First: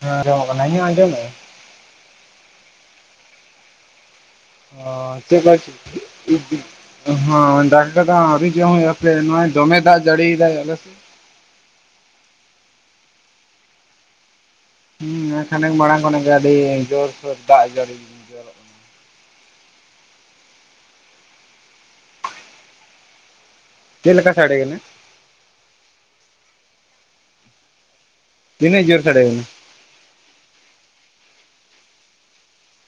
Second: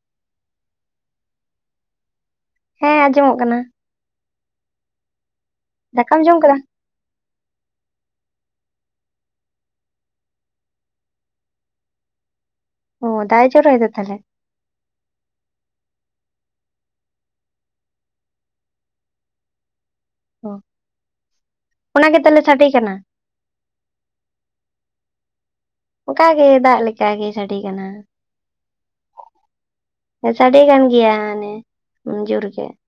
ᱦᱮᱸ ᱟᱸᱡᱚᱢᱚᱜ ᱠᱟᱱᱟ ᱟᱸᱡᱚᱢᱮᱜ ᱾ ᱦᱮᱸ ᱟᱸᱡᱚᱢᱚᱜ ᱠᱟᱱᱟ᱾ ᱚ ᱫᱟᱠᱟᱢ ᱡᱚᱢ ᱠᱮᱫᱟ [unintelligible] ᱦᱚᱸ ᱫᱟᱠᱟ ᱠᱚᱫᱚ ᱟᱣᱨᱤ ᱡᱚᱢ ᱦᱳᱭᱳᱜ-ᱟ ᱦᱟᱯᱮ᱾ ᱱᱚᱜ-ᱚᱭ ᱫᱚᱢᱮ ᱫᱟᱜᱽ ᱡᱟᱲᱤ ᱮᱫᱟᱭ ᱟᱞᱮᱥᱮᱫ᱾ ᱚ᱾ ᱫᱟᱜᱽ ᱮ ᱡᱚᱨᱚᱭᱫᱟ ᱛᱟᱞᱦᱮ᱾ ᱦᱩᱸ ᱱᱮᱜ-ᱮ ᱠᱷᱟᱱᱤᱠ ᱢᱟᱲᱟᱝ ᱚᱱᱟ ᱜᱮ ᱟᱹᱰᱤ ᱡᱳᱨᱥᱳᱨ ᱫᱟᱜᱽ ᱡᱟᱹᱲᱤ᱾ ᱡᱚᱨᱚᱜ ᱠᱟᱱᱟ ᱚ ᱚᱱᱟ ᱜᱮ ᱛᱟᱞᱦᱮᱸ ᱥᱟᱰᱮ ᱠᱟᱱᱟ? ᱪᱮᱫ ᱞᱮᱠᱟ ᱥᱟᱰᱮ ᱠᱟᱱᱟ? ᱚᱠᱟ ᱜᱮ ᱫᱟᱜ ᱞᱮᱠᱟᱜᱮ ᱥᱟᱰᱮ ᱠᱟᱱᱟ᱾ ᱛᱤᱱᱟᱹᱜ ᱡᱳᱨ ᱥᱟᱰᱮ ᱠᱟᱱᱟ? ᱦᱮᱸ ᱥᱟᱰᱮ ᱠᱟᱱ ᱜᱮᱭᱟ ᱦᱟᱱᱮ ᱡᱳᱨ ᱜᱮ᱾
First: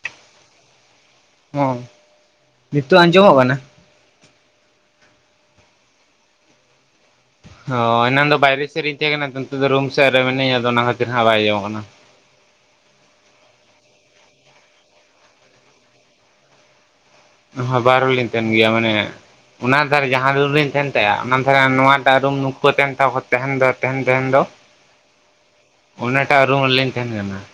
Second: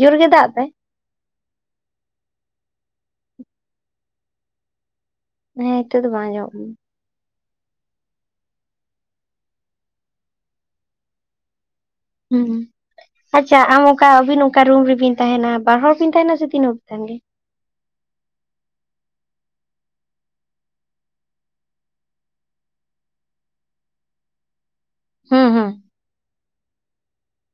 ᱡᱳᱨ ᱜᱮ ᱫᱟᱜ ᱫᱟᱭ᱾ ᱦᱚᱸ᱾ ᱱᱤᱛᱚᱜ ᱟᱸᱡᱚᱢᱚᱜ ᱠᱟᱱᱟ? ᱦᱮᱸ ᱦᱤᱛᱚᱜ ᱫᱚ ᱵᱟᱝ ᱟᱸᱡᱚᱢᱚᱜ ᱠᱟᱱᱟ᱾ ᱚ ᱮᱱᱟ ᱫᱚ ᱵᱟᱭᱨᱮ ᱥᱮᱫ ᱨᱤᱧ ᱛᱟᱦᱮᱸ ᱠᱟᱱᱟ ᱛᱚ ᱱᱤᱛᱚᱜ ᱫᱚ ᱨᱩᱢ ᱥᱮᱫ ᱨᱮ ᱢᱮᱱᱟᱹᱧᱟ ᱟᱫᱚ ᱚᱱᱟ ᱠᱷᱟᱹᱛᱤᱨ ᱦᱟᱸᱜ ᱵᱟᱭ ᱟᱡᱚᱢᱚᱜ ᱠᱟᱱᱟ᱾ ᱦᱩᱸ ᱦᱩᱸ᱾ ᱟᱪᱪᱷᱟ ᱟᱢ ᱚᱠᱟ ᱟᱹᱵᱤᱱ ᱚᱠᱟ ᱨᱩᱢ ᱨᱮᱵᱤᱱ ᱛᱟᱦᱮᱱᱟ, ᱵᱟᱨ ᱦᱚᱲ ᱵᱤᱱ ᱛᱟᱦᱮᱱᱟ ᱥᱮ ᱛᱤᱱ ᱦᱚᱲ ᱯᱮ ᱛᱟᱦᱮᱱ ᱜᱮᱭᱟ? ᱦᱚᱸ ᱵᱟᱨ ᱦᱚᱲ ᱞᱤᱧ ᱛᱟᱦᱮᱱ ᱜᱮᱭᱟ ᱢᱟᱱᱮ ᱚᱱᱟ ᱫᱷᱟᱨᱮ ᱡᱟᱦᱟᱸ ᱨᱩᱢᱨᱮᱞᱤᱧ ᱛᱟᱦᱮᱸᱱ ᱛᱟᱦᱮᱫ-ᱟ, ᱚᱱᱟ ᱫᱷᱟᱨᱮ ᱟᱨ ᱱᱚᱣᱟᱴᱟᱜ ᱨᱩᱢ ᱱᱩᱠᱩ ᱠᱚ ᱛᱟᱦᱮᱸᱱ ᱛᱟᱦᱮᱫ ᱟ ᱛᱟᱦᱮᱱ ᱫᱚ ᱛᱟᱦᱮᱱ ᱛᱟᱦᱮᱱ ᱫᱚ᱾ [inaudible] ᱦᱮᱸ ᱦᱮᱸ᱾ ᱚᱱᱟᱴᱟᱜ ᱨᱩᱢ ᱨᱮ ᱞᱤᱧ ᱛᱟᱦᱮᱸᱱ ᱠᱟᱱᱟ ᱾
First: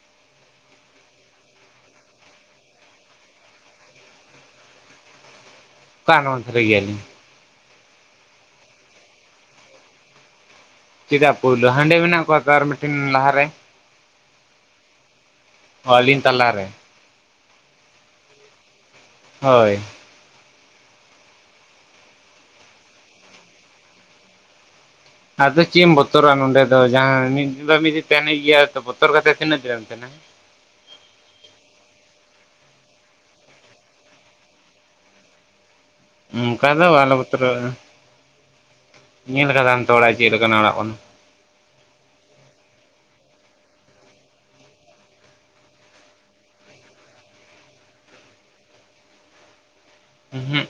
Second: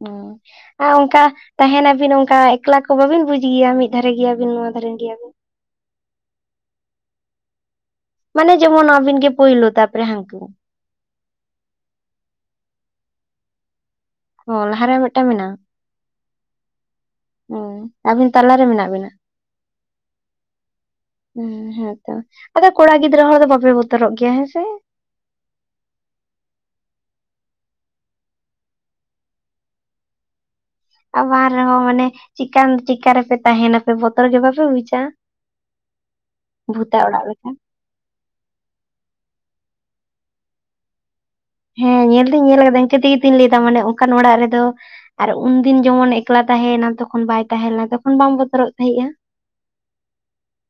ᱦᱩᱸ ᱾ ᱟᱨ ᱚᱱᱠᱟ ᱛᱟᱦᱮᱸᱱᱟ ᱟᱹᱵᱤᱱ ᱚᱱᱠᱟ ᱮᱠᱞᱟ ᱠᱚ ᱵᱟᱹᱵᱤᱱ ᱵᱩᱡ ᱜᱮᱭᱟ ᱢᱤᱫ ᱫᱷᱟᱨᱮ ᱜᱮᱭᱟᱵᱤᱱ ᱱᱚᱣᱟ ᱫᱷᱟᱨᱮ ᱜᱮᱭᱟᱵᱤᱱ ᱾ ᱚᱠᱟ ᱱᱟᱣᱟ ᱫᱷᱟᱨᱮ ᱜᱮᱭᱟᱞᱤᱧ᱾ ᱢᱟᱱᱮ ᱡᱮᱢᱚᱱ ᱟᱵᱤᱱ ᱜᱮ ᱯᱳᱭᱞ ᱛᱟᱨ ᱯᱚᱨᱮ ᱦᱟᱱᱠᱩ ᱾ ᱪᱮᱫᱟᱜ ᱯᱩᱭᱞᱳ ᱦᱟᱸᱰᱮ ᱢᱮᱱᱟᱜ ᱠᱚᱣᱟ ᱛᱚ ᱟᱨ ᱢᱤᱫᱴᱤᱱ ᱞᱟᱦᱟ ᱨᱮ ᱾ ᱚ ᱞᱟᱦᱟᱨᱮ ᱢᱤᱫᱴᱟᱝ ᱢᱮᱱᱟᱜᱼᱟ? ᱦᱚᱸ ᱟᱞᱤᱧ ᱛᱟᱞᱟᱨᱮ ᱾ ᱦᱮᱸ ᱟᱵᱤᱱ ᱛᱟᱞᱟ ᱨᱮ ᱢᱮᱱᱟᱜ ᱵᱤᱱᱟ᱾ ᱦᱳᱭ᱾ ᱦᱮᱸ ᱦᱮᱸᱛᱚ ᱟᱫᱚ ᱠᱚᱲᱟ ᱜᱤᱫᱽᱨᱟᱹ ᱦᱚᱲ ᱫᱚ ᱵᱟᱯᱮ ᱵᱚᱛᱚᱨᱚᱜ ᱜᱮᱭᱟ ᱦᱮᱸ ᱥᱮ? ᱟᱫᱚ ᱪᱮᱫ ᱮᱢ ᱵᱚᱛᱚᱨᱟ ᱱᱚᱰᱮ ᱫᱚ ᱡᱟᱦᱟᱸ ᱢᱤᱫᱤᱱ ᱫᱚ ᱢᱤᱫ ᱫᱤᱱ ᱛᱟᱦᱮᱱ ᱜᱮᱭᱟ ᱛᱚ ᱵᱚᱛᱚᱨ ᱠᱟᱛᱮ ᱛᱤᱱᱟᱹᱜ ᱫᱤᱱᱢ ᱛᱟᱦᱮᱱᱟ᱾ ᱟᱨ ᱵᱟᱝ ᱨᱮᱦᱚᱸ ᱢᱟᱱᱮ ᱪᱤᱠᱠᱟ ᱨᱮᱯᱮ ᱛᱟᱦᱮᱱᱟᱯᱮ ᱵᱚᱛᱚᱨ ᱜᱮ ᱵᱟᱝᱯᱮ ᱵᱩᱡᱟ? ᱚᱱᱠᱟ ᱫᱚ ᱵᱷᱩᱛᱟᱜ ᱵᱟᱞᱮ ᱚᱲᱟᱜ ᱞᱮᱠᱟ ᱵᱚᱛᱨᱚᱼᱟ ᱧᱮᱞ ᱠᱟᱫᱟᱢ ᱛᱚ ᱚᱲᱟᱜ ᱪᱮᱫᱠᱱᱟᱜ ᱚᱲᱟᱜ ᱠᱟᱱᱟ᱾ ᱦᱮᱸ ᱧᱮᱞ ᱫᱚ ᱧᱮᱞ ᱟᱠᱟᱫᱟ ᱤᱱᱠᱟᱹ ᱛᱮᱜᱮ ᱛᱤᱧ ᱞᱟᱹᱭ ᱮᱫᱟ ᱢᱟᱱᱮ ᱚᱱᱠᱟᱱ ᱚᱲᱟᱜ ᱨᱮ ᱫᱚ ᱟᱨ ᱩᱱᱫᱤᱱ ᱡᱮᱢᱚᱱ ᱮᱠᱞᱟ ᱛᱟᱦᱮᱸᱭᱮᱱᱟ ᱛᱚᱠᱷᱚᱱ ᱵᱟᱭ ᱛᱟᱦᱮᱸ ᱞᱮᱱᱟ ᱛᱚᱠᱷᱚᱱ ᱵᱟᱝ ᱵᱚᱛᱚᱨᱚᱜ ᱛᱟᱦᱮᱸᱜᱼᱟ? ᱩᱸ ᱦᱩᱸᱜ᱾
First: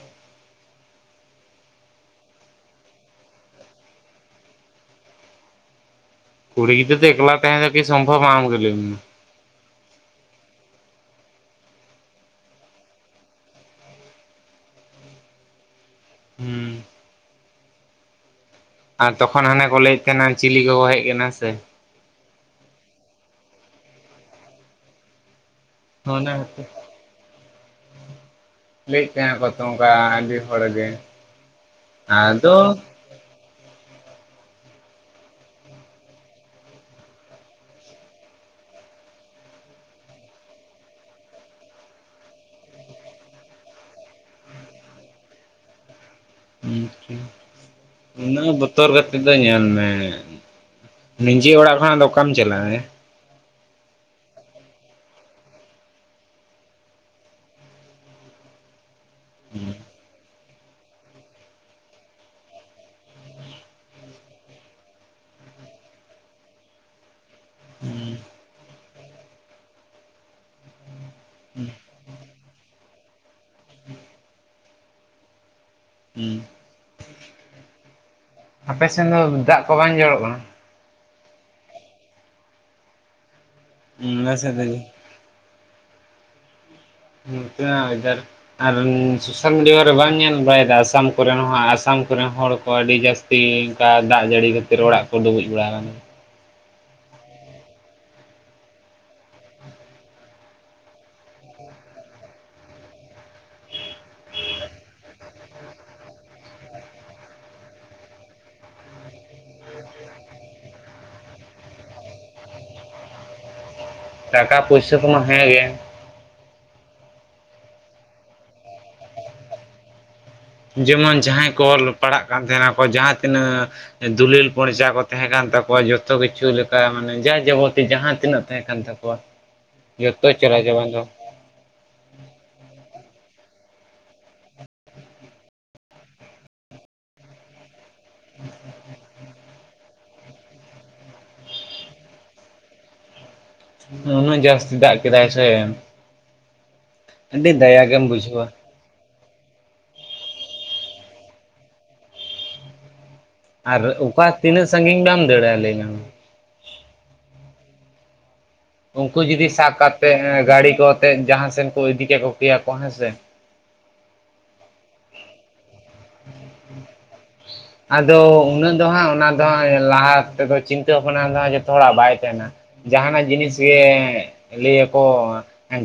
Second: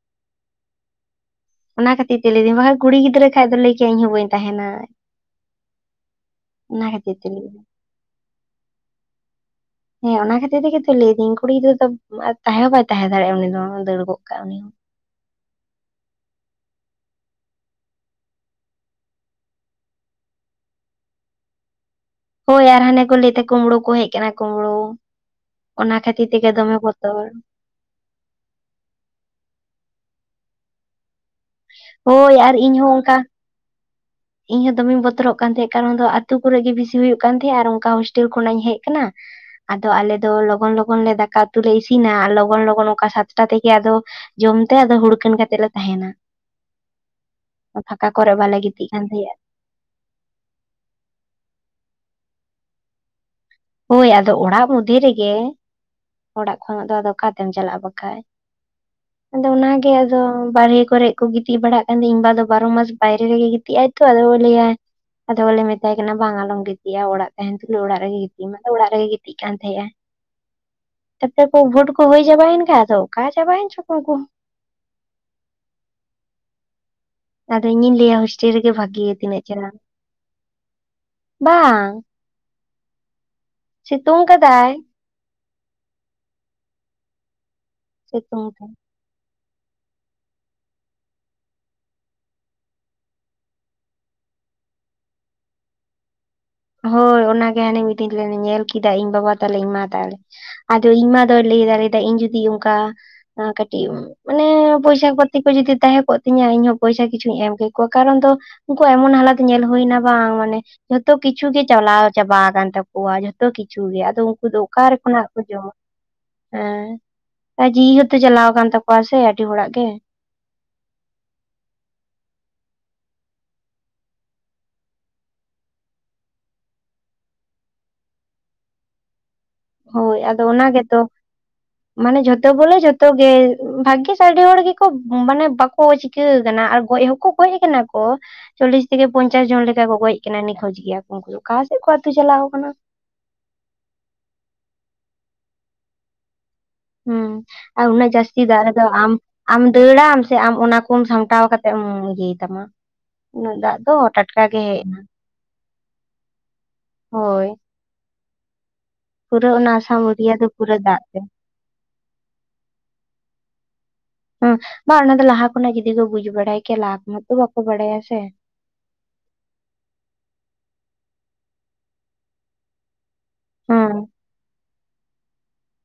ᱚᱱᱟ ᱠᱷᱟᱹᱛᱤᱨ ᱛᱮ ᱞᱟᱹᱭ ᱫᱟᱹᱧ ᱵᱟᱠᱷᱟᱱ ᱠᱩᱲᱤ ᱜᱤᱫᱽᱨᱟᱹ ᱠᱷᱟᱭ ᱫᱚ ᱞᱟᱹᱭ ᱠᱮᱭᱟᱭ ᱤᱧᱚᱸ ᱵᱟᱹᱧ ᱛᱟᱦᱮᱱᱟ᱾ ᱠᱩᱲᱤ ᱚᱱᱟ ᱜᱤᱫᱽᱨᱟ ᱫᱚ ᱠᱷᱟᱹᱛᱤᱨ ᱛᱮ ᱮᱠᱞᱟ ᱛᱟᱸᱦᱮ ᱞᱟᱹᱭᱫᱟ ᱫᱚᱠᱤ ᱥᱚᱢᱵᱷᱚᱵ ᱟᱢ ᱜᱮ ᱞᱟᱭ ᱢᱮ ᱢᱟ᱾ ᱦᱮᱸ ᱚᱱᱟ ᱠᱷᱟᱹᱛᱤᱨ ᱛᱮᱜᱚ ᱞᱟᱹᱭᱫᱟᱹᱧ ᱠᱩᱲᱤ ᱜᱤᱫᱽᱨᱟᱹ ᱫᱚ ᱛᱟᱦᱮᱸ ᱦᱚᱸ ᱵᱟᱭ ᱛᱟᱦᱮᱸ ᱫᱟᱲᱮᱭᱟᱜᱼᱟ ᱩᱱᱤ ᱫᱚ ᱫᱟᱹᱲᱲ ᱜᱚᱜ ᱠᱟᱜᱼᱟ ᱩᱱᱤ ᱦᱚᱸ᱾ ᱦᱩᱸ᱾ ᱟᱨ ᱛᱚᱠᱷᱚᱱ ᱦᱟᱱᱮ ᱠᱚ ᱞᱟᱹᱭᱮᱫ ᱛᱟᱦᱮᱱᱟ ᱪᱤᱞᱤ ᱠᱚᱠᱚ ᱦᱮᱡ ᱟᱠᱟᱱᱟ ᱥᱮ᱾ ᱦᱳᱭ ᱟᱨ ᱦᱟᱱᱮ ᱠᱚ ᱞᱟᱹᱭ ᱛᱮ ᱠᱩᱳᱢᱵᱽᱲᱳ ᱠᱚ ᱦᱮᱡ ᱟᱠᱟᱱᱟ ᱠᱩᱢᱵᱲᱳ᱾ ᱚᱱᱟ ᱠᱷᱟᱹᱛᱤᱨ ᱛᱮ ᱜᱮ ᱫᱚᱢᱮ ᱵᱚᱛᱚᱨ᱾ ᱞᱟᱹᱭᱮᱫ ᱛᱟᱦᱮᱸᱱᱟ ᱠᱚ ᱛᱚ ᱚᱱᱠᱟ ᱟᱹᱰᱤ ᱦᱚᱲ ᱜᱮ ᱾ ᱦᱳᱭ ᱟᱨ ᱤᱧ ᱦᱚᱸ ᱚᱱᱠᱟ ᱤᱧ ᱦᱚᱸ ᱫᱚᱢᱮᱧ ᱵᱚᱛᱚᱨᱚᱜ ᱠᱟᱱ ᱛᱟᱦᱮᱸᱫ ᱠᱟᱨᱚᱱ ᱫᱚ ᱟᱛᱳ ᱠᱚᱨᱮ ᱜᱮ ᱵᱮᱥᱤ ᱦᱩᱭᱩᱜ ᱠᱟᱱ ᱛᱟᱦᱮᱸᱫ ᱟᱨ ᱚᱱᱠᱟ ᱦᱳᱥᱴᱮᱞ ᱠᱷᱚᱱᱟᱜ ᱤᱧ ᱦᱮᱡ ᱠᱟᱱᱟ᱾ ᱟᱫᱚ ᱟᱞᱮ ᱫᱚ ᱞᱚᱜᱚᱱ ᱞᱚᱜᱚᱱ ᱞᱮ ᱫᱟᱠᱟ ᱩᱛᱩ ᱞᱮ ᱤᱥᱤᱱᱟ ᱞᱚᱜᱚᱱ ᱞᱚᱜᱚᱱ ᱚᱱᱠᱟ ᱥᱟᱛᱴᱟ ᱛᱮᱜᱮ ᱟᱫᱚ ᱡᱚᱢ ᱛᱮ ᱟᱫᱚ ᱦᱩᱲᱠᱟᱱ ᱠᱟᱛᱮᱜ ᱞᱮ ᱛᱟᱦᱮᱱᱟ᱾ ᱯᱷᱟᱸᱠᱟ [unintelligible] ᱠᱚᱨᱮ ᱩᱱᱟᱜ ᱵᱟᱞᱮ ᱜᱤᱛᱤᱡ ᱵᱚᱛᱚᱨ ᱠᱟᱱ ᱠᱟᱛᱮ ᱛᱟᱦᱮᱸᱜᱼᱟ ᱫᱚ ᱧᱮᱞ ᱢᱮ ᱱᱤᱡᱮ ᱚᱲᱟᱜ ᱠᱷᱚᱱᱟᱜ ᱫᱚ ᱚᱠᱟᱢ ᱪᱟᱞᱟᱜᱼᱟ᱾ ᱦᱳᱭ ᱟᱫᱚ ᱚᱲᱟᱜ ᱢᱚᱫᱽᱫᱷᱮ ᱨᱮᱜᱮ ᱚᱲᱟᱜ ᱠᱷᱚᱱᱟᱜ ᱫᱚ ᱟᱫᱚ ᱚᱠᱟᱛᱮᱢ ᱪᱟᱞᱟᱜᱼᱟ ᱵᱟᱠᱷᱟᱡ᱾ ᱟᱫᱚ ᱚᱱᱟ ᱜᱮ᱾ ᱫᱚ ᱵᱟᱨᱦᱮ ᱠᱚᱨᱮ ᱠᱚ ᱜᱤᱛᱤᱡ ᱵᱟᱲᱟᱜ ᱠᱟᱱᱟᱹᱧᱵᱟ ᱫᱚ ᱵᱟᱨᱚ ᱢᱟᱥ ᱵᱟᱭᱨᱮ ᱨᱮᱜᱮ ᱜᱤᱛᱤᱡ ᱟᱭ ᱛᱚ ᱟᱫᱚ ᱞᱟᱹᱟ ᱟᱭ ᱟᱫᱚ ᱵᱚᱞᱮ ᱢᱮᱛᱟᱭ ᱠᱟᱱᱟ ᱵᱟᱝ ᱟᱞᱚᱢ ᱜᱤᱫᱤᱭᱟ ᱚᱲᱟᱜ ᱛᱟᱦᱮᱱ ᱛᱩᱞᱩᱡ ᱚᱲᱟᱜ ᱨᱮᱜᱮ ᱜᱤᱛᱤᱡ ᱢᱮ ᱟᱫᱚ ᱚᱲᱟᱜ ᱨᱮᱜᱮ ᱜᱤᱛᱤᱡ ᱠᱟᱱ ᱛᱟᱦᱮᱸᱜᱼᱟ᱾ ᱛᱟᱯᱚᱨᱮ ᱠᱚ ᱵᱷᱳᱴ ᱠᱚ ᱦᱩᱭ ᱡᱟᱵᱟᱭᱮᱱ ᱠᱷᱟᱡ ᱛᱚ ᱚᱠᱟ ᱪᱟᱵᱟᱭᱮᱱ ᱪᱚ ᱠᱚ ᱩᱱᱠᱩ᱾ ᱦᱩᱸ᱾ ᱟᱫᱚ ᱤᱧᱤᱧ ᱞᱟᱹᱭᱟ ᱦᱳᱥᱴᱮᱞ ᱨᱮᱜᱮ ᱟᱯᱮ ᱵᱷᱟᱜᱤ ᱥᱮᱱ ᱜᱮ ᱫᱚ ᱛᱤᱱᱟᱹᱜ ᱫᱟᱜ ᱪᱮᱨᱦᱟ, ᱠᱚ ᱵᱟᱝ ᱡᱚᱨᱚᱜ ᱠᱟᱱᱟ? ᱵᱟᱝ ᱥᱤᱛᱩᱝ ᱟᱞᱮ ᱥᱮᱫ ᱠᱟᱫᱟᱭ᱾ ᱫᱚ ᱤᱱᱠᱟ ᱚᱡᱟᱨ ᱥᱤᱛᱩᱝ ᱛᱮ ᱟᱨ ᱥᱳᱥᱟᱞ ᱢᱤᱰᱤᱭᱟ ᱨᱮ ᱵᱟᱢ ᱧᱮᱞ ᱵᱟᱲᱟᱭᱮᱫᱟ ᱟᱥᱟᱢ ᱠᱚᱨᱮᱱ ᱦᱚᱸ ᱟᱥᱟᱢ ᱠᱚᱨᱮᱱ ᱦᱚᱲ ᱠᱚ ᱟᱹᱰᱤ ᱡᱟᱹᱥ ᱛᱤ ᱝᱠᱟ ᱫᱟᱜ ᱡᱟᱹᱲᱤ ᱠᱟ ᱠᱷᱟᱹᱛᱤᱨ ᱚᱲᱟᱜ ᱠᱚ ᱰᱩᱵᱩᱡ ᱵᱟᱲᱟ ᱟᱠᱟᱱᱟ᱾ ᱦᱳᱭ ᱚᱱᱟᱜᱮ ᱦᱟᱱᱤ ᱢᱤᱫ ᱫᱤᱱ ᱞᱮ ᱧᱮᱞ ᱠᱮᱫᱟ ᱤᱧ ᱵᱟᱵᱟ ᱛᱟᱞᱮ ᱤᱧ ᱢᱟ ᱛᱟᱞᱮ ᱾ ᱟᱫᱚ ᱤᱧ ᱢᱟ ᱫᱚ ᱞᱟᱹᱭ ᱫᱟᱹᱭ ᱤᱧ ᱡᱩᱫᱤ ᱚᱝᱠᱟ ᱠᱟᱹᱴᱤᱡ ᱢᱟᱱᱮ ᱯᱚᱭᱥᱟ ᱯᱟᱛᱤ ᱠᱚ ᱡᱩᱫᱤ ᱛᱟᱦᱮᱸ ᱠᱚᱜ ᱛᱤᱧᱟᱹ ᱤᱧ ᱦᱚ ᱯᱚᱭᱥᱟ ᱠᱤᱪᱷᱩᱧ ᱮᱢ ᱠᱮ ᱠᱚᱣᱟ ᱾ ᱠᱟᱨᱚᱱ ᱫᱚ ᱩᱝᱠᱩ ᱮᱢᱚᱱ ᱦᱟᱞᱚᱛ ᱧᱮᱞ ᱦᱩᱭᱱᱟ ᱵᱟᱝ ᱢᱟᱱᱮ ᱡᱷᱚᱛᱚ ᱠᱤᱪᱷᱩ ᱜᱮ ᱪᱟᱞᱟᱣ ᱪᱟᱵᱟ ᱟᱠᱟᱱ ᱛᱟᱠᱚᱣᱟ ᱡᱷᱚᱛᱚ ᱠᱤᱪᱷᱩ ᱜᱮ, ᱟᱫᱚ ᱩᱝᱠᱩ ᱫᱚ ᱴᱟᱠᱟ ᱚᱠᱟ ᱨᱮ ᱯᱩᱭᱥᱟᱹ ᱠᱚᱢᱟ ᱠᱷᱚᱱᱟᱜ ᱠᱚ ᱦᱮᱸᱜᱮ ᱡᱚᱢᱟ? ᱦᱮᱸ, ᱟᱨ ᱡᱤᱣᱤ ᱦᱚᱸᱛᱚ ᱪᱟᱞᱟᱣ ᱟᱠᱟᱱ ᱛᱟᱠᱚᱣᱟ ᱥᱮ ᱟᱹᱰᱤ ᱦᱚᱲᱟᱜ ᱜᱮ ᱾ ᱡᱮᱢᱚᱱ ᱡᱟᱦᱟᱸᱭ ᱠᱚ ᱚᱞ ᱯᱟᱲᱦᱟᱜ ᱠᱟᱱ ᱛᱟᱦᱮᱱᱟᱠᱚ ᱡᱟᱦᱟᱸ ᱛᱤᱱᱟᱹᱜ ᱫᱩᱞᱤᱞ ᱯᱚᱨᱪᱟ ᱠᱚ ᱛᱟᱦᱮᱸ ᱠᱟᱱ ᱛᱟᱠᱚᱣᱟ ᱡᱚᱛᱚ ᱠᱤᱪᱷᱩ ᱞᱮᱠᱟ ᱢᱟᱱᱮ ᱡᱟ ᱡᱟᱵᱚᱛᱤ ᱡᱟᱦᱟᱸ ᱛᱤᱱᱟᱹᱜ ᱛᱟᱦᱮᱸ ᱠᱟᱱ ᱛᱟᱠᱚᱣᱟ ᱦᱳᱭ ᱡᱚᱛᱚ ᱟᱫᱚ ᱪᱟᱞᱟᱣ ᱚᱱᱟ ᱪᱟᱵᱟᱭᱮᱱ ᱜᱮᱛᱚ ᱫᱚ ᱾ ᱢᱟᱱᱮ ᱡᱷᱚᱛᱚ ᱵᱚᱞᱮ ᱡᱷᱚᱛᱚ ᱜᱮ ᱵᱷᱟᱜᱜᱤᱥ ᱟᱹᱰᱤ ᱦᱚᱲ ᱜᱮᱠᱚ ᱢᱟᱱᱮ ᱵᱟᱠᱚ ᱪᱤ ᱪᱤᱠᱟᱹ ᱟᱠᱟᱱ ᱟᱨ ᱜᱚᱡ ᱦᱚᱸᱠᱚ ᱜᱚᱡ ᱟᱠᱟᱱᱟ ᱠᱚ, ᱪᱚᱞᱞᱤᱥ ᱛᱷᱮᱠᱮ ᱯᱚᱧᱪᱟᱥ ᱡᱚᱱ ᱞᱮᱠᱟ ᱠᱚ ᱜᱚᱡ ᱟᱠᱟᱱᱟ ᱱᱤᱠᱷᱚᱡᱽ ᱜᱮᱭᱟ ᱠᱚ ᱩᱱᱠᱩ ᱫᱚ ᱟᱠᱟ ᱥᱮᱫ ᱠᱚ ᱟᱹᱛᱩ ᱪᱟᱞᱟᱣ ᱠᱟᱱᱟ? ᱩᱱᱟᱹᱜ ᱡᱟᱹᱥᱛᱤ ᱫᱟᱜ ᱠᱮᱫᱟᱭ ᱥᱮ ᱾ ᱦᱩᱸ, ᱟᱨ ᱜᱮᱢ ᱩᱹᱱᱟᱹᱜ ᱡᱟᱹᱥᱛᱤ ᱵᱩᱡᱷᱟᱹᱣᱟ ᱫᱟᱜ ᱨᱮ ᱟᱫᱚ ᱟᱢ ᱟᱢ ᱫᱟᱹᱲ ᱟᱢ ᱥᱮ ᱟᱢ ᱚᱱᱟ ᱠᱚᱢ ᱥᱟᱢᱴᱟᱣ ᱠᱟᱛᱮ ᱮᱢ ᱤᱭᱟᱹᱭ ᱛᱟᱢᱟ? ᱩᱱᱟᱹᱜ ᱫᱟᱜ ᱫᱚ ᱟᱨ ᱚᱠᱟ ᱴᱟᱴᱠᱟ ᱜᱮ ᱛᱤᱱᱟᱹᱜ ᱦᱮᱡ ᱮᱱᱟ ᱥᱟᱺᱜᱤᱧ ᱵᱟᱢ ᱫᱟᱹᱲᱟ ᱞᱟᱹᱭ ᱢᱮ ᱢᱟ ᱦᱳᱭ ᱾ ᱩᱝᱠᱩ ᱡᱩᱫᱤ ᱥᱟᱵ ᱚᱱᱟ ᱟᱥᱟᱢ ᱠᱟᱛᱮᱫ ᱩᱰᱤᱭᱟ ᱫᱚ ᱜᱟᱹᱲᱤ ᱯᱩᱨᱟᱹ ᱫᱟᱜ ᱠᱚᱛᱮᱫ ᱛᱮ ᱡᱟᱦᱟᱸᱥᱮᱱ ᱠᱚ ᱤᱫᱤ ᱠᱮᱠᱚ ᱠᱮᱭᱟ ᱠᱚ ᱦᱮᱸ ᱥᱮ ᱾ ᱦᱚᱸ ᱵᱟ ᱚᱱᱟ ᱫᱚ ᱞᱟᱦᱟ ᱠᱷᱚᱱᱟᱜ ᱡᱩᱫᱤ ᱠᱚ ᱵᱩᱡ ᱵᱟᱲᱟᱭ ᱠᱮᱭᱟ ᱞᱟᱦᱟ ᱠᱷᱚᱱᱟᱜ ᱛᱚ ᱵᱟᱠᱚ ᱵᱟᱲᱟᱭᱟ ᱥᱮ ᱟᱫᱚ ᱾ ᱫᱚ ᱩᱱᱟᱹᱜ ᱦᱟᱸᱜ ᱚᱱᱟ ᱫᱚ ᱦᱟᱸᱜ ᱞᱟᱦᱟ ᱛᱮᱠᱚ ᱪᱤᱱᱛᱟᱹ ᱵᱷᱟᱵᱽᱱᱟ ᱫᱚ ᱦᱟᱜ ᱡᱚᱛᱚ ᱦᱚᱲᱟᱜ ᱵᱟᱭ ᱛᱟᱦᱮᱱᱟ ᱡᱟᱦᱟᱱᱟᱜ ᱡᱤᱱᱤᱥ ᱜᱮ ᱦᱮᱸ ᱞᱟᱹᱭ ᱟᱠᱚ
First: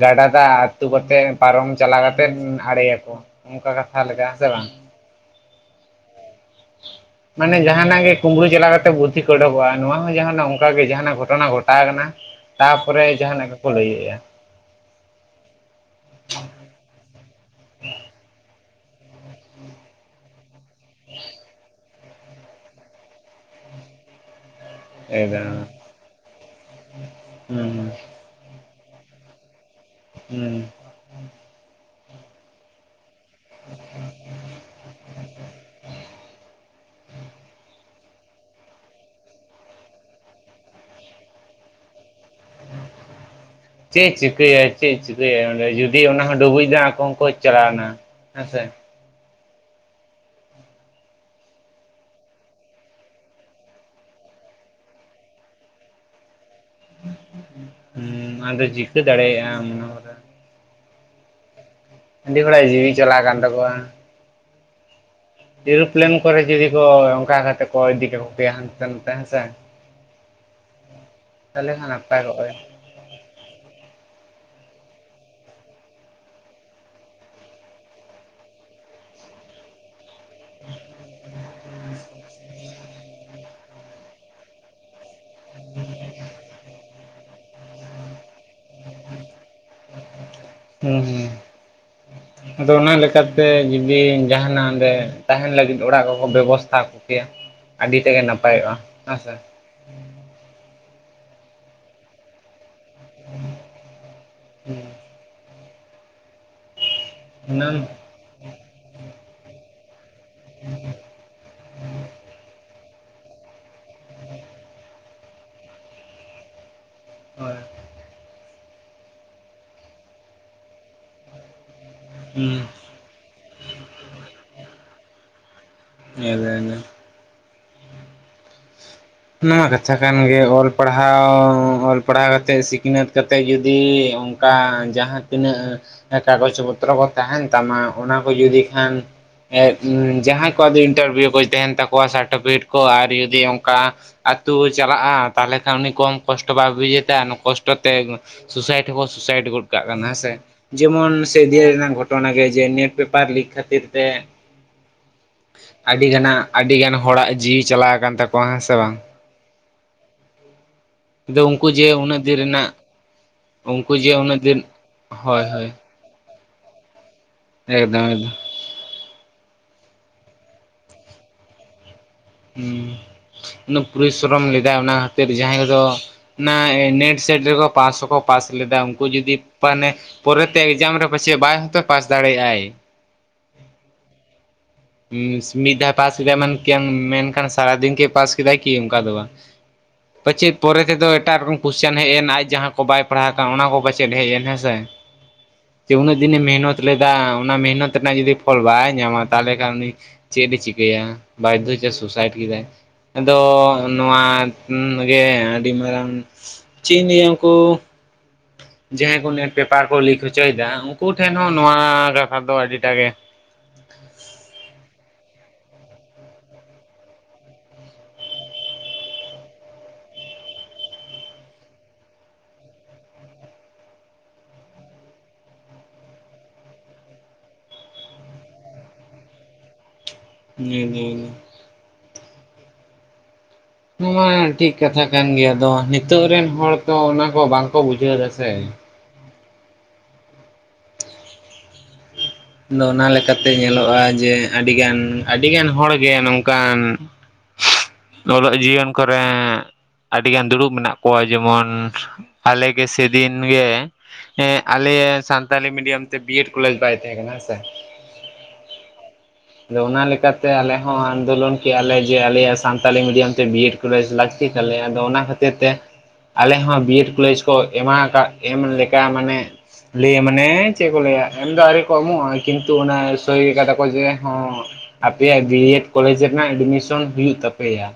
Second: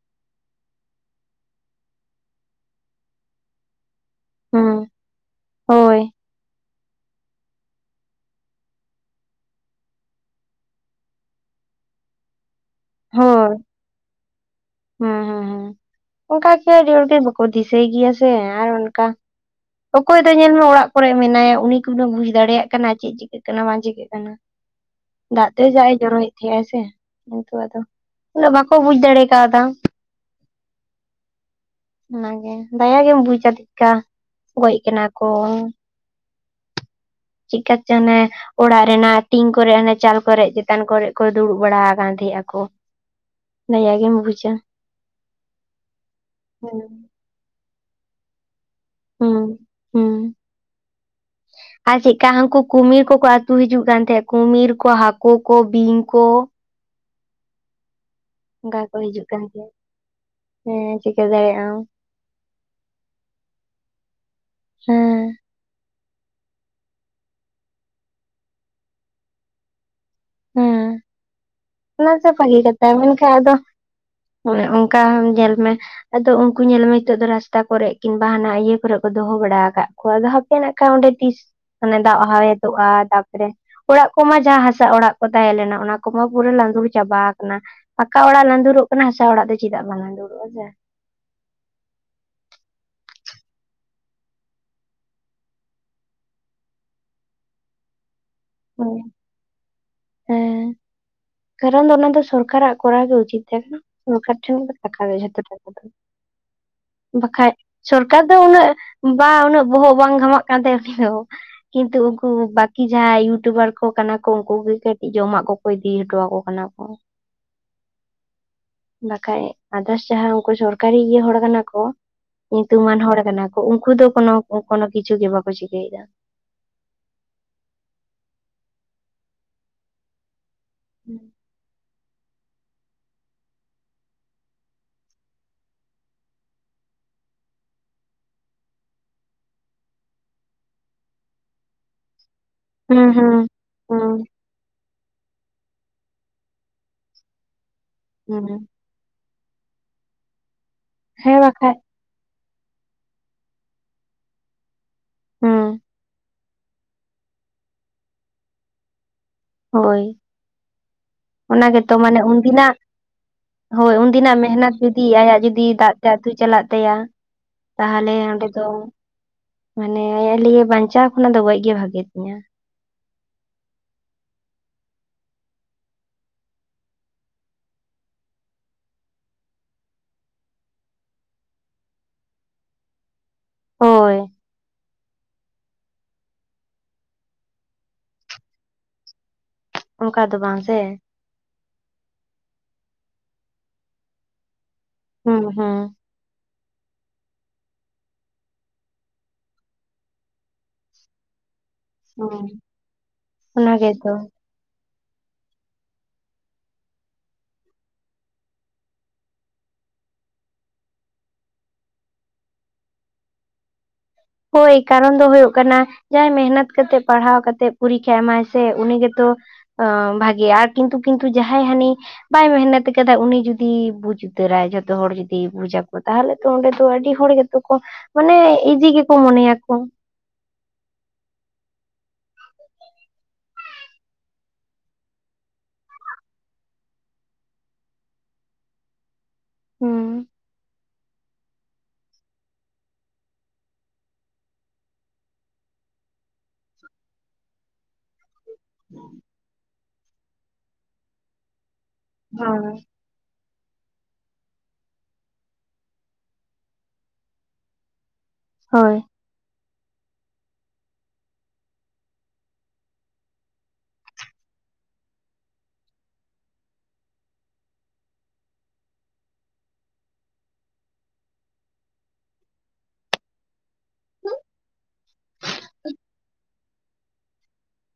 ᱜᱟᱰᱟ ᱫᱟᱜ ᱟᱹᱛᱩ ᱠᱟᱛᱮᱜ ᱯᱟᱨᱚᱢ ᱪᱟᱞᱟᱣ ᱠᱟᱛᱮᱜ ᱟᱲᱮᱭᱟᱠᱚ। ᱚᱝᱠᱟ ᱠᱟᱛᱷᱟ ᱞᱮᱠᱟ ᱦᱮ ᱥᱮ ᱵᱟᱝ। ᱦᱮᱸ ᱦᱳᱭ। ᱢᱟᱱᱮ ᱡᱟᱦᱟᱱᱟᱜ ᱜᱮ ᱠᱩᱢᱵᱽᱲᱩ ᱪᱟᱞᱟᱣ ᱠᱟᱛᱮ ᱵᱩᱫᱽᱫᱷᱤ ᱠᱚ ᱩᱰᱚᱠᱚᱜᱼᱟ ᱱᱚᱣᱟ ᱦᱚᱸ ᱡᱟᱦᱟ ᱫᱚ ᱚᱝᱠᱟᱜᱮ ᱡᱟᱦᱟᱱᱟᱜ ᱜᱷᱚᱴᱚᱱᱟ ᱜᱷᱚᱴᱟᱣ ᱠᱟᱱᱟ ᱛᱟᱯᱚᱨᱮ ᱡᱟᱦᱟᱱᱟᱜ ᱦᱳᱭ ᱜᱮᱠᱚ ᱞᱟᱹᱭᱮᱜᱼᱟ। ᱚᱝᱠᱟ ᱜᱮ ᱟᱹᱰᱤ ᱦᱚᱲᱜᱮ ᱵᱟᱠᱚ ᱫᱤᱥᱟᱹᱭ ᱜᱮᱭᱟ ᱥᱮ, ᱟᱨ ᱚᱱᱠᱟ ᱚᱠᱚᱭ ᱫᱚ ᱧᱮᱞ ᱢᱮ ᱚᱲᱟᱜ ᱠᱚᱨᱮᱜ ᱢᱮᱱᱟᱭᱟ ᱩᱱᱤ ᱠᱤ ᱩᱱᱟᱹᱜ ᱵᱩᱡ ᱫᱟᱲᱮᱭᱟᱜ ᱠᱟᱱᱟᱭ ᱪᱮᱫ ᱪᱤᱠᱟᱹᱜ ᱠᱟᱱᱟ ᱵᱟᱝ ᱪᱤᱠᱟᱹᱜ ᱠᱟᱱᱟ! ᱫᱟᱜ ᱛᱮ ᱮᱠᱫᱚᱢ ᱡᱟᱜᱼᱮ ᱡᱚᱨᱚᱭᱮᱫ ᱛᱮᱦᱮᱸᱜ ᱟᱭ ᱥᱮ ᱾ ᱦᱩᱸ ᱩᱱᱟᱹᱜ ᱵᱟᱠᱚ ᱵᱩᱡ ᱫᱟᱲᱮ ᱠᱟᱣᱫᱟ ᱾ ᱦᱮᱸ ᱾ ᱚᱱᱟᱜᱮ ᱫᱟᱭᱟ ᱜᱮᱢ ᱵᱩᱡᱟ ᱪᱮᱫᱠᱟ ᱜᱚᱡ ᱠᱟᱱᱟ ᱠᱚ। ᱪᱤᱫᱠᱟ ᱪᱚ ᱚᱱᱮ ᱚᱲᱟᱜ ᱨᱮᱱᱟᱜ ᱴᱤᱝ ᱠᱚᱨᱮ ᱦᱟᱱᱮ ᱪᱟᱞ ᱠᱚᱨᱮᱜ ᱪᱮᱛᱟᱱ ᱠᱚᱨᱮᱜ ᱠᱚ ᱫᱩᱲᱩᱵ ᱵᱟᱲᱟ ᱟᱠᱟᱱ ᱛᱟᱦᱮᱸ ᱟᱠᱚ ᱾ ᱪᱮᱫ ᱮ ᱪᱤᱠᱟᱹᱭᱟ ᱪᱮᱫ ᱮ ᱪᱤᱠᱟᱹᱭᱟ ᱚᱸᱰᱮ? ᱡᱩᱫᱤ ᱚᱱᱟ ᱦᱚᱸ ᱰᱩᱵᱩᱡ ᱱᱟ ᱟᱠᱚ ᱦᱚᱸᱠᱚ ᱪᱟᱞᱟᱣᱮᱱᱟ ᱦᱮᱸᱥᱮ। ᱦᱮᱸ, ᱦᱮᱸ। ᱟᱨ ᱪᱮᱫᱠᱟ ᱦᱟᱹᱱᱠᱩ ᱠᱩᱢᱤᱨ ᱠᱚᱠᱚ ᱟᱹᱛᱩ ᱦᱤᱡᱩᱜ ᱠᱟᱱ ᱛᱟᱦᱮᱸᱜ ᱠᱩᱢᱤᱨ ᱠᱚ ᱦᱟᱹᱠᱩ ᱠᱚ ᱵᱤᱧ ᱠᱚ। ᱦᱩᱸ ᱟᱫᱚ ᱚᱱᱠᱟ ᱠᱚ ᱪᱤᱠᱟᱹ ᱦᱤᱡᱩᱜ ᱠᱟᱱ ᱫᱟᱲᱮᱭᱟᱜᱼᱟᱢ ᱜᱮᱭᱟ ᱚᱱᱟ [inaudible] ᱦᱮᱸ ᱪᱤᱠᱟᱹ ᱫᱟᱲᱮᱭᱟᱜ ᱟᱢ। ᱟᱹᱰᱤ ᱦᱚᱲᱟᱜ ᱡᱤᱣᱤ ᱪᱟᱞᱟᱣ ᱠᱟᱱ ᱛᱟᱠᱚᱣᱟ ᱾ ᱦᱮᱸ ᱾ ᱮᱨᱳᱯᱮᱞᱮᱱ ᱠᱚᱨᱮ ᱡᱩᱫᱤ ᱠᱚ ᱚᱝᱠᱟ ᱠᱟᱛᱮ ᱠᱚ ᱤᱫᱤ ᱠᱮᱠᱚ ᱠᱮᱭᱟ ᱦᱟᱱᱛᱮ ᱱᱟᱛᱮ ᱦᱮᱸᱥᱮ ᱾ ᱦᱮᱸ, ᱠᱷᱟᱱ ᱚᱱᱟ ᱱᱟᱯᱟᱭ ᱛᱚ ᱠᱚᱜᱼᱟ ᱵᱷᱟᱹᱜᱤ ᱠᱟᱛᱷᱟ ᱢᱮᱱᱠᱷᱟᱱ ᱟᱫᱚ ᱚᱱᱮ ᱚᱝᱠᱟ ᱦᱚᱸ ᱧᱮᱞ ᱢᱮ ᱟᱫᱚ ᱩᱝᱠᱩ ᱧᱮᱞᱢᱮ ᱱᱤᱛᱚᱜ ᱫᱚ ᱨᱟᱥᱛᱟ ᱠᱚᱨᱮᱜ ᱠᱤᱝᱵᱟ ᱦᱟᱱᱟ ᱤᱭᱟᱹ ᱠᱚᱨᱮᱜ ᱠᱚ ᱫᱚᱦᱚ ᱵᱟᱲᱟ ᱟᱠᱟᱜ [unintelligible] ᱠᱷᱟᱱᱡ ᱚᱸᱰᱮ ᱛᱤᱥ ᱢᱟᱱᱮ ᱫᱟᱜ ᱦᱟᱣᱮᱫᱚᱜᱼᱟ ᱛᱟᱨᱯᱚᱨᱮ ᱚᱲᱟᱜ ᱠᱚᱢᱟ ᱡᱟᱦᱟᱸ ᱦᱟᱥᱟ ᱚᱲᱟᱜ ᱠᱚ ᱛᱟᱦᱮᱸ ᱞᱮᱱᱟ ᱚᱱᱟ ᱠᱚᱢᱟ ᱯᱩᱨᱟᱹ ᱞᱟᱸᱫᱩᱲ ᱪᱟᱵᱟ᱾ ᱯᱟᱠᱟ ᱚᱲᱟᱜ ᱞᱟᱸᱫᱩᱨᱚᱜ ᱠᱟᱱᱟ ᱦᱟᱥᱟ ᱚᱲᱟᱜ ᱫᱚ ᱪᱮᱫᱟᱜ ᱵᱟᱝ ᱞᱟᱸᱫᱩᱨᱚᱜᱼᱟ ᱦᱮᱸ ᱥᱮ। ᱦᱩᱸ ᱦᱩᱸ। ᱟᱫᱚ ᱚᱱᱟ ᱞᱮᱠᱟᱛᱮ ᱡᱩᱫᱤ ᱡᱟᱦᱟᱱᱟᱜ ᱚᱰᱮ ᱛᱟᱦᱮᱱ ᱞᱟᱹᱜᱤᱫ ᱚᱲᱟᱜ ᱠᱚᱠᱚ ᱵᱮᱵᱚᱥᱛᱷᱟ ᱠᱮᱭᱟ ᱟᱹᱰᱤ ᱛᱮᱫ ᱜᱮ ᱱᱟᱯᱟᱭᱚᱜᱼᱟ ᱦᱮᱸ ᱥᱮ। ᱦᱮᱸ ᱠᱟᱨᱚᱱ ᱫᱚ ᱚᱱᱟ ᱫᱚ ᱥᱚᱨᱠᱟᱨᱟᱜ ᱠᱚᱨᱟᱣ ᱜᱮ ᱩᱪᱤᱛ ᱛᱟᱦᱮ ᱠᱟᱱᱟ, ᱥᱚᱨᱠᱟᱨ ᱴᱷᱮᱱ ᱜᱮ ᱦᱩᱸ ᱴᱟᱠᱟ ᱜᱮ ᱡᱷᱚᱛᱚ ᱴᱟᱠᱟ ᱫᱚ᱾ ᱵᱟᱠᱷᱟᱡ ᱚᱱᱟ ᱥᱚᱨᱠᱟᱨ ᱫᱚ ᱩᱱᱟᱹᱜ ᱵᱟ ᱩᱱᱟᱹᱜ ᱵᱚᱦᱚᱜ ᱵᱟᱝ ᱜᱷᱟᱢᱟᱜ ᱠᱟᱱ ᱛᱟᱭᱟ ᱩᱱᱤ ᱫᱚ, ᱠᱤᱱᱛᱩ ᱩᱱᱠᱩ ᱵᱟᱹᱠᱤ ᱡᱟᱦᱟᱸᱭ ᱤᱭᱩᱴᱩᱵᱟᱨ ᱠᱚ ᱠᱟᱱᱟ ᱠᱚ ᱩᱱᱠᱩ ᱜᱮ ᱠᱟᱹᱴᱤᱡ ᱡᱚᱢᱟᱜ ᱠᱚᱠᱚ ᱤᱫᱤ ᱦᱚᱴᱚᱣᱟᱠᱚ ᱠᱟᱱᱟ ᱠᱚ᱾ ᱦᱳᱭ᱾ ᱵᱟᱠᱷᱟᱡ ᱟᱫᱟᱥ ᱡᱟᱦᱟᱸ ᱩᱱᱠᱩ ᱥᱚᱨᱠᱟᱨᱤ ᱤᱭᱟᱹ ᱦᱚᱲ ᱠᱟᱱᱟ ᱠᱚ, ᱦᱩᱸ ᱧᱩᱛᱩᱢᱟᱱ ᱦᱚᱲ ᱠᱟᱱᱟ ᱩᱱᱠᱩ ᱫᱚ ᱠᱚᱱᱚ, ᱠᱚᱱᱚ ᱠᱤᱪᱷᱩ ᱜᱮ ᱵᱟᱠᱚ ᱪᱤᱠᱟᱹᱭ ᱫᱟ᱾ [unintelligible] ᱚᱱᱟᱢᱟ ᱠᱟᱛᱷᱟ ᱠᱟᱱᱜᱮ ᱚᱞ ᱯᱟᱲᱦᱟᱣ ᱚᱞ ᱯᱟᱲᱷᱟᱣ ᱠᱟᱛᱮᱫ ᱥᱤᱠᱷᱱᱟᱹᱛ ᱠᱟᱛᱮᱫ ᱡᱩᱫᱤ ᱚᱱᱠᱟ ᱡᱟᱦᱟᱸ ᱛᱤᱱᱟᱹᱜ ᱠᱟᱜᱚᱡᱽ ᱯᱚᱛᱨᱚ ᱠᱚ ᱛᱟᱦᱮᱱ ᱛᱟᱢᱟ ᱚᱱᱟ ᱠᱚ ᱡᱩᱫᱤ ᱠᱷᱟᱱ ᱮᱜ ᱡᱟᱦᱟᱸᱭ ᱠᱚᱣᱟᱜ ᱫᱚ ᱤᱱᱴᱟᱨᱵᱷᱤᱭᱩ ᱠᱚ ᱛᱟᱦᱮᱱ ᱛᱟᱠᱚᱣᱟ ᱥᱟᱨᱴᱚᱯᱷᱤᱠᱮᱴ ᱠᱚ ᱦᱩᱸ ᱟᱨ ᱦᱩᱸ ᱡᱩᱫᱤ ᱚᱱᱠᱟ ᱦᱩᱸ ᱟᱛᱩ ᱪᱟᱞᱟᱜᱼᱟ ᱛᱟᱦᱚᱞᱮ ᱠᱷᱟᱱ ᱩᱱᱤ ᱠᱚᱢ ᱠᱚᱥᱴᱚ ᱵᱟᱭ ᱵᱩᱡ ᱮᱫᱟ ᱠᱚᱥᱴᱚ ᱛᱮ ᱦᱩᱸ ᱥᱩᱥᱟᱭᱤᱰ ᱥᱩᱥᱟᱭᱤᱴ ᱜᱚᱫ ᱠᱟᱱᱟ ᱦᱮ ᱥᱮ, ᱡᱮᱢᱚᱱ ᱦᱮᱸ ᱵᱟᱠᱷᱟᱡ [unintelligible] ᱜᱷᱚᱴ ᱛᱚ ᱚᱱᱟ ᱜᱮ ᱡᱮ ᱱᱮᱴ ᱯᱮᱯᱟᱨ ᱞᱤᱠ ᱠᱷᱟᱹᱛᱤᱨ ᱛᱮ ᱦᱩᱸ ᱟᱹᱰᱤ ᱜᱟᱱᱟᱜ ᱟᱹᱰᱤ ᱜᱟᱱ ᱦᱚᱲᱟᱜ ᱡᱤᱣᱤ ᱪᱟᱞᱟᱣ ᱟᱠᱟᱱ ᱛᱟᱠᱚᱣᱟ ᱦᱮᱸ ᱥᱮ ᱵᱟᱝ? ᱦᱳᱭ ᱟᱫᱚ ᱚᱱᱟ ᱩᱱᱠᱩ ᱜᱮᱛᱚ ᱡᱮ ᱩᱱᱟᱹᱜ ᱢᱟᱱᱮ ᱫᱤᱱ ᱨᱮᱱᱟᱜ ᱩᱱᱫᱤᱱᱟᱜ ᱦᱳᱭ ᱩᱱᱠᱩ ᱡᱮ ᱩᱱᱟᱹᱜ ᱩᱱᱫᱤᱱᱟᱜ ᱫᱤᱱ ᱢᱮᱦᱱᱟᱛ ᱡᱩᱫᱤ ᱟᱭᱟᱜ ᱦᱳᱭ ᱡᱩᱫᱤ ᱦᱳᱭ ᱫᱟᱜ ᱛᱮ ᱟᱹᱛᱩ ᱪᱟᱞᱟᱜ ᱛᱟᱭᱟ ᱮᱠᱫᱚᱢ ᱛᱟᱦᱚᱞᱮ ᱮᱠᱫᱚᱢ ᱚᱸᱰᱮ ᱛᱚ ᱢᱟᱱᱮ [unintelligible] ᱵᱟᱧᱪᱟᱣ ᱠᱷᱚᱱᱟᱜ ᱫᱚ ᱜᱚᱡ ᱜᱮ ᱵᱷᱟᱜᱤ ᱛᱤᱧᱟᱹ᱾ ᱦᱩ ᱩᱱᱟᱹᱜ ᱯᱚᱨᱤᱥᱨᱚᱢ ᱞᱮᱫᱟᱭ ᱚᱱᱟ ᱠᱷᱟᱛᱤᱨ ᱡᱟᱦᱟᱸᱭ ᱫᱚ ᱚᱱᱟ ᱱᱮᱴ ᱥᱮᱴ ᱨᱮᱠᱚ ᱯᱟᱥ ᱦᱚᱸᱠᱚ ᱯᱟᱥ ᱞᱮᱫᱟ ᱩᱱᱠᱩ ᱡᱩᱫᱤ ᱢᱟᱱᱮ ᱯᱚᱨᱮᱛᱮ ᱮᱠᱡᱟᱢ ᱨᱮ ᱯᱟᱪᱮᱫ ᱵᱟᱭ ᱦᱚᱛᱚ ᱯᱟᱥ ᱫᱟᱲᱮᱭᱟᱜ-ᱟᱭ᱾ ᱦᱳᱭ ᱢᱤᱫ ᱫᱷᱟᱣ ᱯᱟᱥ ᱠᱮᱫᱟᱭ [unintelligible] ᱢᱮᱱᱠᱷᱟᱱ ᱥᱟᱨᱟᱫᱤᱱ ᱠᱤ ᱯᱟᱥ ᱠᱮᱫᱟᱭ ᱠᱤ ᱚᱱᱠᱟ ᱫᱚ ᱵᱟᱝ᱾ ᱚᱱᱠᱟ ᱫᱚ ᱯᱟᱪᱮᱫ ᱵᱟᱝ ᱥᱮ ᱯᱚᱨᱮ ᱛᱮᱫᱚ ᱮᱴᱟᱜ ᱨᱚᱠᱚᱢ ᱠᱳᱥᱪᱮᱱ ᱦᱮᱡ ᱮᱱ ᱟᱡ ᱡᱟᱦᱟᱸ ᱠᱚ ᱵᱟᱭ ᱯᱟᱲᱦᱟᱣ ᱠᱟᱱ ᱚᱱᱟ ᱠᱚ ᱯᱟᱪᱮᱫ ᱦᱮᱡ ᱮᱱ ᱦᱮᱸᱥᱮ᱾ ᱦᱩᱸ, ᱦᱩᱸ᱾ ᱡᱮ ᱩᱱᱟᱹᱜ ᱫᱤᱱᱮ ᱢᱮᱦᱱᱚᱛ ᱞᱮᱫᱟ ᱚᱱᱟ ᱢᱮᱦᱱᱚᱛ ᱨᱮᱱᱟᱜ ᱡᱩᱫᱤ ᱯᱷᱚᱞ ᱵᱟᱭ ᱧᱟᱢᱟ ᱛᱟᱦᱚᱞᱮ [unintelligible] ᱩᱱᱤ ᱪᱮᱫ ᱮ ᱪᱤᱠᱟᱹᱭᱟ? ᱵᱟᱫᱽᱫᱷᱚ ᱛᱮ ᱥᱩᱭᱥᱟᱭᱤᱰ ᱦᱩᱸ ᱠᱮᱫᱟᱭ, ᱟᱫᱚ ᱚᱱᱟ ᱜᱮᱛᱚ ᱱᱚᱣᱟ ᱦᱩᱸ ᱜᱮ ᱟᱹᱰᱤ ᱢᱟᱨᱟᱝ ᱪᱮᱜ ᱤᱧ ᱞᱟᱸᱭᱟ ᱩᱱᱠᱩ ᱡᱟᱦᱟᱸᱭ ᱠᱚ ᱱᱮᱴ ᱯᱮᱯᱟᱨ ᱠᱚ ᱞᱤᱠ ᱦᱚᱪᱚᱭᱫᱟ ᱩᱱᱠᱩ ᱴᱷᱮᱱ ᱦᱚᱸ ᱱᱚᱣᱟ ᱠᱟᱛᱷᱟ ᱫᱚ ᱟᱹᱰᱤᱴᱟ ᱜᱮ ᱦᱳᱭ ᱠᱟᱨᱚᱱ ᱫᱚ ᱦᱳᱭᱳᱜ ᱠᱟᱱᱟ ᱡᱟᱦᱟᱸᱭ ᱢᱮᱦᱱᱟᱹᱛ ᱠᱟᱛᱮᱫ ᱯᱟᱲᱦᱟᱣ ᱠᱟᱛᱮᱫ ᱯᱚᱨᱤᱠᱠᱷᱟᱭ ᱮᱢᱟᱭ ᱥᱮ ᱩᱱᱤ ᱜᱮᱛᱚ ᱟ ᱵᱷᱟᱜᱤ ᱟᱨ ᱠᱤᱱᱛᱩ ᱠᱤᱱᱛᱩ ᱡᱟᱦᱟᱸᱭ ᱦᱟᱱᱤ ᱵᱟᱭ ᱢᱮᱦᱱᱚᱛ ᱠᱟᱫᱟ ᱩᱱᱤ ᱡᱩᱫᱤ ᱵᱩᱡᱽ ᱩᱛᱟᱹᱨᱟᱭ ᱡᱷᱚᱛᱚ ᱦᱚᱲ ᱡᱩᱫᱤ ᱵᱩᱡᱟᱠᱚ ᱛᱟᱦᱚᱞᱮ ᱛᱚ ᱚᱸᱰᱮ ᱫᱚ ᱟᱹᱰᱤ ᱦᱚᱲ ᱜᱮᱛᱚ ᱠᱚ ᱢᱟᱱᱮ ᱤᱡᱤ ᱜᱮᱠᱚ ᱢᱚᱱᱮᱭᱟᱠᱚ᱾ [unintelligible] [unintelligible] ᱱᱚᱣᱟ ᱴᱷᱤᱠ ᱠᱟᱛᱷᱟ ᱠᱟᱱ ᱜᱮᱭᱟ ᱟᱫᱚ ᱱᱤᱛᱚᱜ ᱨᱮᱱ ᱦᱚᱲ ᱛᱚ ᱚᱱᱟ ᱠᱚ ᱵᱟᱝᱠᱚ ᱵᱩᱡᱷᱟᱹᱣ ᱫᱟ ᱥᱮ᱾ ᱦᱩᱸ᱾ ᱟᱫᱚ ᱚᱱᱟ ᱞᱮᱠᱟᱛᱮ ᱧᱮᱞᱚᱜᱼᱟ ᱡᱮ ᱟᱹᱰᱤᱜᱟᱱ ᱟᱹᱰᱤᱜᱟᱱ ᱦᱚᱲ ᱜᱮ ᱱᱚᱝ ᱠᱟᱱ ᱚᱞᱚᱜ ᱡᱤᱭᱚᱱ ᱠᱚᱨᱮ᱾ ᱟᱹᱰᱤᱜᱟᱱ ᱫᱩᱲᱩᱵ ᱢᱮᱱᱟᱜ ᱠᱚᱣᱟ ᱡᱮᱢᱚᱱ ᱟᱞᱮ ᱦᱳᱭ ᱜᱮ ᱥᱮᱫᱤᱱ ᱜᱮ ᱟᱞᱮ ᱥᱟᱱᱛᱟᱞᱤ ᱢᱤᱰᱤᱭᱟᱢ ᱛᱮ ᱵᱤᱮᱰ ᱠᱚᱞᱮᱡᱽ ᱵᱟᱭ ᱛᱟᱦᱮᱸ ᱠᱟᱱᱟ ᱦᱮ ᱥᱮ᱾ ᱦᱳᱭ᱾ ᱟᱫᱚ ᱚᱱᱟ ᱞᱮᱠᱟᱛᱮ ᱟᱞᱮ ᱦᱚᱸ ᱟᱱᱫᱳᱞᱚᱱ ᱠᱮᱜᱼᱟ ᱞᱮ ᱡᱮ ᱟᱞᱮᱭᱟᱜ ᱥᱟᱱᱛᱟᱞᱤ ᱢᱤᱰᱤᱭᱟᱢ ᱛᱮ ᱵᱤᱰ ᱠᱚᱞᱮᱡᱽ ᱞᱟᱹᱠᱛᱤ ᱛᱟᱞᱮᱭᱟ ᱟᱫᱚ ᱚᱱᱟ ᱠᱷᱟᱹᱛᱤᱨ ᱛᱮ, ᱟᱞᱮ ᱦᱚᱸ ᱵᱤ ᱮᱰ ᱠᱚᱞᱮᱡᱽ ᱠᱚ ᱮᱢᱟ ᱟᱠᱟᱫ ᱮᱢ ᱞᱮᱠᱟ ᱢᱟᱱᱮ᱾ ᱞᱟᱹᱭ ᱢᱟᱱᱮ ᱪᱮᱫ ᱠᱚ ᱞᱟᱹᱭᱟ ᱮᱢ ᱫᱚ ᱟᱹᱣᱨᱤ ᱠᱚ ᱮᱢᱚᱜᱼᱟ ᱠᱤᱱᱛᱩ ᱚᱱᱟ ᱥᱳᱭ ᱠᱟᱫᱟ ᱠᱚ ᱡᱮ ᱦᱚᱸ ᱟᱯᱮᱭᱟᱜ ᱵᱤ ᱮᱰ ᱠᱚᱞᱮᱡᱽ ᱨᱮᱱᱟᱜ ᱮᱰᱢᱤᱥᱚᱱ ᱦᱩᱭᱩᱜ ᱛᱟᱯᱮᱭᱟ᱾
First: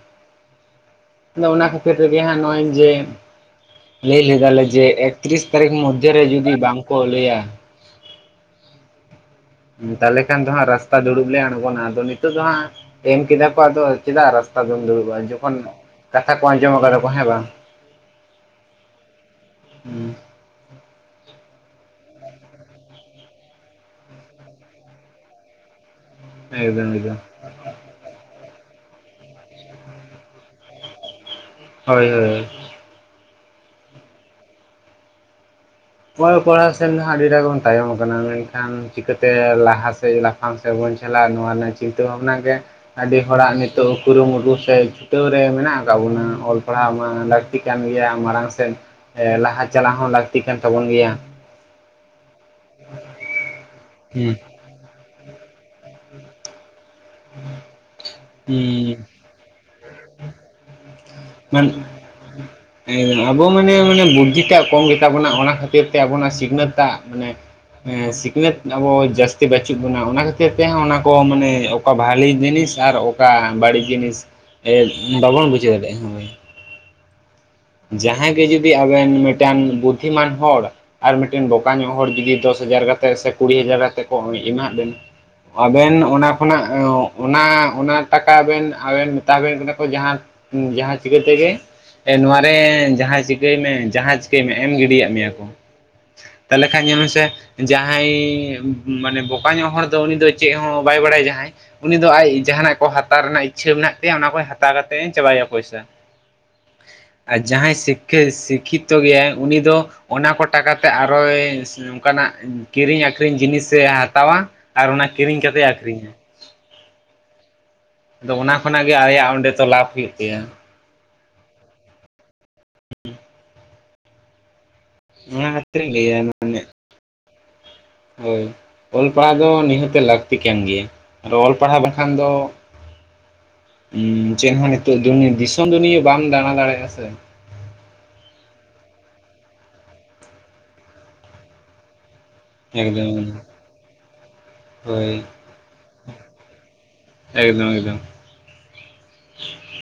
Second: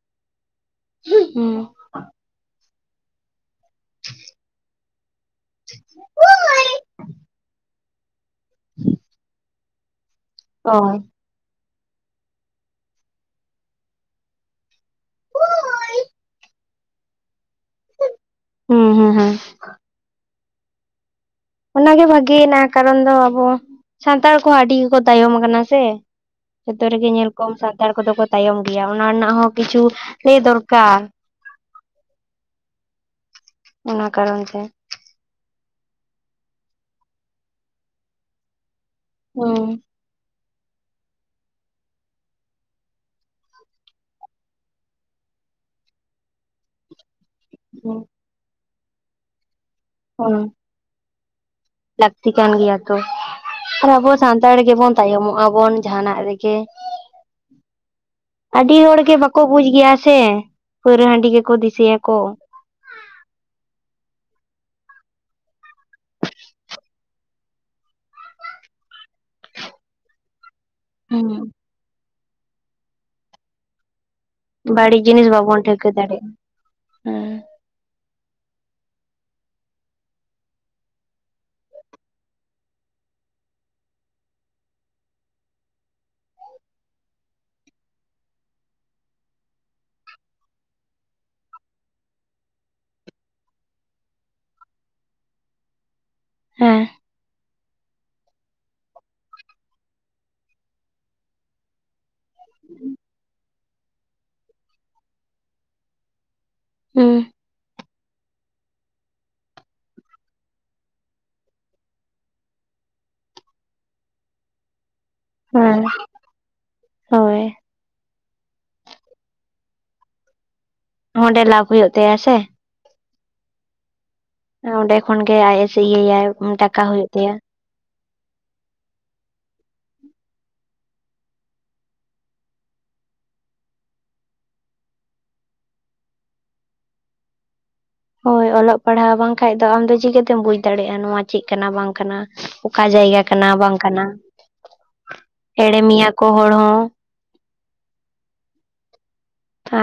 ᱟᱫᱚ ᱦᱩᱸ ᱚᱱᱟ ᱠᱷᱟᱹᱛᱤᱨ ᱛᱮᱜᱮ ᱦᱟᱸᱜ ᱱᱚᱜᱼᱚᱭ ᱡᱮ ᱞᱟᱹᱭ ᱞᱮᱫᱟᱞᱮ ᱡᱮ ᱮᱠᱛᱨᱤᱥ ᱮᱠ ᱛᱟᱹᱨᱤᱠᱷ ᱢᱚᱫᱽᱫᱷᱮᱨᱮ ᱡᱩᱫᱤ ᱵᱟᱝ ᱠᱚ ᱞᱟᱹᱭᱟ᱾ ᱛᱟᱦᱚᱞ ᱠᱷᱟᱱ ᱫᱚᱦᱟᱸᱜ ᱚ ᱨᱟᱥᱛᱟ ᱫᱩᱲᱩᱵ ᱞᱮ ᱟᱬᱜᱚᱱᱟ ᱟᱫᱚ ᱱᱤᱛ ᱱᱤᱛᱚᱜ ᱫᱚ ᱦᱟᱸᱜ ᱮᱢ ᱠᱮᱫᱟ ᱠᱚ ᱟᱫᱚ ᱪᱮᱫᱟᱜ ᱨᱟᱥᱛᱟ ᱫᱚᱢ ᱫᱩᱲᱩᱵᱼᱟ ᱡᱚᱠᱷᱚᱱ ᱠᱟᱛᱷᱟ ᱠᱚ ᱟᱸᱡᱚᱢ ᱟᱠᱟᱫᱟ ᱠᱚ ᱦᱮᱸ ᱵᱟᱝ᱾ ᱦᱩᱸ ᱦᱩᱸ ᱾ ᱦᱩᱸ ᱚᱱᱟ ᱜᱮ ᱵᱷᱟᱹᱜᱤᱭᱮᱱᱟ, ᱠᱟᱨᱚᱱ ᱫᱚ ᱟᱵᱚ ᱥᱟᱱᱛᱟᱲ ᱠᱚᱦᱚᱸ ᱟᱹᱰᱤ ᱜᱮᱠᱚ ᱛᱟᱭᱚᱢ ᱠᱟᱱᱟ ᱥᱮ᱾ ᱡᱚᱛᱚ ᱮᱠᱫᱚᱢ ᱨᱮᱜᱮ ᱮᱠᱫᱚᱢ ᱧᱮᱞ ᱠᱚᱢ ᱥᱟᱱᱛᱟᱲ ᱠᱚᱫᱚ ᱛᱟᱭᱚᱢ ᱜᱮᱭᱟ᱾ ᱚᱱᱟ ᱨᱮᱱᱟᱜ ᱦᱚᱸ ᱠᱤᱪᱷᱩ ᱞᱟᱹᱭ ᱫᱚᱨᱠᱟᱨ᱾ ᱦᱳᱭ ᱦᱳᱭ᱾ ᱚᱱᱟ ᱠᱟᱨᱚᱱ ᱛᱮ᱾ ᱚᱞᱚᱜ ᱯᱟᱲᱦᱟᱣ ᱥᱮᱱ ᱫᱚ ᱦᱟᱸᱜ, ᱟᱹᱰᱤᱴᱟᱜ ᱵᱚᱱ ᱛᱟᱭᱚᱢ ᱠᱟᱱᱟ, ᱢᱮᱱᱠᱷᱟᱱ ᱪᱤᱠᱟᱹᱛᱮ ᱦᱩᱸ ᱞᱟᱦᱟ ᱥᱮᱫ ᱥᱮ ᱞᱟᱯᱷᱟᱝ ᱥᱮᱫ ᱵᱚᱱ ᱪᱟᱞᱟᱜᱼᱟ᱾ ᱱᱚᱣᱟ ᱨᱮᱱᱟᱜ ᱪᱤᱱᱛᱟᱹ ᱵᱷᱟᱵᱽᱱᱟ ᱜᱮ ᱟᱹᱰᱤ ᱦᱚᱲᱟᱜ ᱱᱤᱛᱚᱜ ᱠᱩᱨᱩᱢᱩᱴᱩ ᱥᱮ ᱪᱷᱩᱴᱟᱹᱣ ᱨᱮ ᱢᱮᱱᱟᱜ ᱟᱠᱟᱫ ᱵᱚᱱᱟ᱾ ᱚᱞ ᱯᱟᱲᱦᱟᱣ ᱢᱟ ᱪᱤᱠᱟᱹᱱ ᱦᱩᱸ ᱜᱮᱭᱟ ᱢᱟᱲᱟᱝ ᱥᱮᱫ ᱞᱟᱦᱟ ᱪᱟᱞᱟᱣ ᱦᱚᱸ ᱦᱩᱸ ᱞᱟᱹᱠᱛᱤ ᱠᱟᱱ ᱛᱟᱵᱚᱱ ᱜᱮᱭᱟ᱾ ᱞᱟᱹᱠᱛᱤ ᱠᱟᱱ ᱜᱮᱭᱟ ᱛᱚ ᱟᱨ ᱟᱵᱚ ᱦᱩᱸ ᱥᱟᱱᱛᱟᱲ ᱜᱮᱵᱚᱱ ᱛᱟᱭᱚᱢᱚᱜᱼᱟ, ᱜᱮᱵᱚᱱ ᱡᱟᱦᱟᱱᱟᱜ ᱨᱮᱜᱮ, ᱟᱹᱰᱤ ᱦᱩᱸ ᱦᱚᱲᱜᱮ ᱠᱚ ᱵᱩᱡ ᱜᱮᱭᱟ ᱥᱮ ᱯᱟᱹᱣᱨᱟᱹ ᱦᱟᱺᱰᱤ ᱜᱮ ᱦᱮᱸ᱾ ᱟᱵᱚ ᱢᱟᱱᱮ ᱵᱩᱫᱽᱫᱷᱤᱴᱟᱜ ᱠᱚᱢ ᱜᱮᱛᱟ ᱵᱚᱱᱟ᱾ ᱚᱱᱟ ᱠᱷᱟᱹᱛᱤᱨ ᱛᱮ ᱟᱵᱚᱱᱟᱜ ᱥᱤᱠᱷᱱᱟᱹᱛᱟᱜ ᱢᱟᱱᱮ ᱥᱤᱠᱷᱱᱟᱹᱛ ᱟᱵᱚ ᱡᱟᱹᱥᱛᱤ ᱵᱟᱪᱩᱜ ᱵᱚᱱᱟ᱾ ᱚᱱᱟ ᱠᱷᱟᱹᱛᱤᱨ ᱦᱚᱛᱮᱫ ᱛᱮᱦᱚᱸ ᱚᱱᱟ ᱠᱚ ᱦᱩᱸ ᱢᱟᱱᱮ ᱚᱠᱟ ᱵᱷᱟᱹᱜᱤ ᱡᱤᱱᱤᱥ ᱟᱨ ᱚᱠᱟ ᱵᱟᱹᱲᱤᱡ ᱡᱤᱱᱤᱥ ᱵᱟᱹᱲᱤᱡ ᱡᱤᱱᱤᱥ ᱵᱟᱵᱚᱱ ᱴᱷᱟᱹᱣᱠᱟᱹ ᱫᱟᱲᱮᱭᱟᱜᱼᱟ ᱦᱮᱸ᱾ ᱡᱟᱦᱟᱸᱭ ᱜᱮ ᱡᱩᱫᱤ ᱟᱵᱮᱱ ᱢᱤᱫᱴᱟᱱ ᱵᱩᱫᱽᱫᱷᱤᱢᱟᱱ ᱦᱚᱲ ᱟᱨ ᱢᱤᱫᱴᱮᱱ ᱵᱚᱠᱟ ᱧᱚᱜ ᱦᱚᱲ ᱡᱩᱫᱤ ᱫᱚᱥ ᱦᱟᱡᱟᱨ ᱠᱟᱛᱮᱫ ᱥᱮ ᱠᱩᱲᱤ ᱦᱟᱡᱟᱨ ᱠᱟᱛᱮᱫ ᱠᱚ ᱮᱢᱟᱫ ᱵᱚᱱᱟ ᱟᱵᱮᱱ ᱚᱱᱟ ᱠᱷᱚᱱᱟᱜ ᱚᱱᱟ ᱚᱱᱟ ᱴᱟᱠᱟ ᱟᱵᱮᱱ ᱟᱵᱮᱱ ᱢᱮᱛᱟᱵᱮᱱ ᱠᱟᱱᱟ ᱠᱚ, ᱡᱟᱦᱟᱸ ᱡᱟᱦᱟᱸ ᱪᱤᱠᱟᱹ ᱛᱮᱜᱮ ᱱᱚᱣᱟ ᱮ ᱡᱟᱦᱟᱸ ᱪᱤᱠᱟᱹᱭ ᱢᱮ ᱡᱟᱦᱟᱸ ᱪᱤᱠᱟᱹᱭ ᱢᱮ? ᱮᱢ ᱜᱤᱰᱤᱭᱟᱜ ᱢᱮᱭᱟ ᱠᱚ᱾ ᱛᱟᱦᱚᱞᱮ ᱠᱷᱟᱱ ᱧᱮᱞ ᱢᱮᱥᱮ ᱡᱟᱦᱟᱸᱭ ᱢᱟᱱᱮ ᱵᱚᱠᱟ ᱧᱚᱜ ᱦᱚᱲ ᱫᱚ ᱩᱱᱤ ᱫᱚ ᱦᱚᱸ ᱵᱟᱭ ᱵᱟᱲᱟᱭᱼᱟ᱾ ᱡᱟᱦᱟᱸᱭ ᱩᱱᱤ ᱫᱚ ᱟᱡ ᱡᱟᱦᱟᱱᱟᱜ ᱠᱚ ᱦᱟᱛᱟᱣ ᱤᱪᱷᱟᱹᱣ ᱢᱮᱱᱟᱜ ᱛᱟᱭᱟ, ᱚᱱᱟ ᱠᱚ ᱦᱟᱛᱟᱣ ᱠᱟᱛᱮᱧ ᱪᱟᱵᱟᱭᱼᱟ, ᱚᱱᱟ ᱯᱚᱭᱥᱟᱹ᱾ ᱦᱩᱸ᱾ ᱟᱨ ᱡᱟᱦᱟᱸᱭ ᱥᱤᱠ ᱥᱤᱠᱠᱷᱤᱛᱚ ᱜᱮᱭᱟᱭ ᱩᱱᱤ ᱫᱚ ᱚᱱᱟ ᱠᱚ ᱴᱟᱠᱟ ᱛᱮ ᱟᱨᱦᱚᱭ ᱱᱚᱝᱠᱟᱱᱟᱜ ᱠᱤᱨᱤᱧ ᱟᱹᱠᱷᱨᱤᱧ ᱡᱤᱱᱤ ᱥᱮ ᱦᱟᱛᱟᱣᱟ ᱟᱨ ᱚᱱᱟ ᱠᱤᱨᱤᱧ ᱠᱟᱛᱮ ᱦᱮᱸ ᱟᱹᱠᱷᱨᱤᱧᱟ᱾ ᱦᱳᱭ᱾ ᱟᱫᱚ ᱚᱱᱟ ᱠᱷᱚᱱᱟᱜ ᱜᱮ ᱟᱭᱟᱜ ᱚᱸᱰᱮ ᱛᱚ ᱞᱟᱵᱷ ᱦᱩᱭᱩᱜ ᱛᱟᱭᱟ᱾ ᱚᱸᱰᱮ ᱞᱟᱵᱷ ᱦᱩᱭᱩᱜ ᱛᱟᱭᱟ ᱥᱮ? ᱚᱸᱰᱮ ᱠᱷᱚᱱ ᱜᱮ ᱚᱱᱟ ᱟᱭ ᱮᱥ ᱠᱷᱟᱹᱛᱤᱨᱤᱧ ᱞᱟᱹᱭᱟ ᱤᱭᱟᱹᱭ ᱢᱟᱱᱮ ᱴᱟᱠᱟ ᱦᱩᱭᱩᱜ ᱛᱟᱭᱟ᱾ ᱦᱳᱭ ᱚᱞ ᱯᱟᱲᱦᱟᱣ ᱫᱚ ᱱᱤᱦᱟᱹᱛ ᱞᱟᱹᱠᱛᱤ ᱠᱟᱱ ᱜᱮᱭᱟ᱾ ᱚᱞ ᱯᱟᱲᱦᱟᱣ ᱵᱟᱝ ᱠᱷᱟᱱ ᱫᱚ ᱪᱮᱫ ᱦᱚᱸ ᱱᱤᱛᱚ ᱫᱤᱥᱚᱢ ᱫᱩᱱᱤᱭᱟᱹ ᱵᱟᱢ ᱫᱟᱬᱟ ᱫᱟᱲᱮᱭᱟᱜᱼᱟ ᱥᱮ᱾ ᱦᱳᱭ ᱚᱞᱚᱜ ᱯᱟᱲᱦᱟᱣ ᱵᱟᱝ ᱠᱷᱟᱡᱽ ᱫᱚ ᱟᱢ ᱫᱚ ᱪᱤᱠᱟᱹᱛᱮᱢ ᱵᱩᱡ ᱫᱟᱲᱮᱭᱟᱜᱼᱟ, ᱱᱚᱣᱟ ᱪᱮᱫ ᱠᱟᱱᱟ ᱵᱟᱝ ᱠᱟᱱᱟ? ᱚᱠᱟ ᱡᱟᱭᱜᱟ ᱮᱠᱫᱚᱢ ᱠᱟᱱᱟ, ᱵᱟᱝ ᱠᱟᱱᱟ ᱦᱳᱭ ᱮᱲᱮᱢᱮᱭᱟ ᱠᱚ ᱦᱚᱲ ᱦᱚᱸ? ᱮᱠᱫᱚᱢ, ᱮᱠᱫᱚᱢ᱾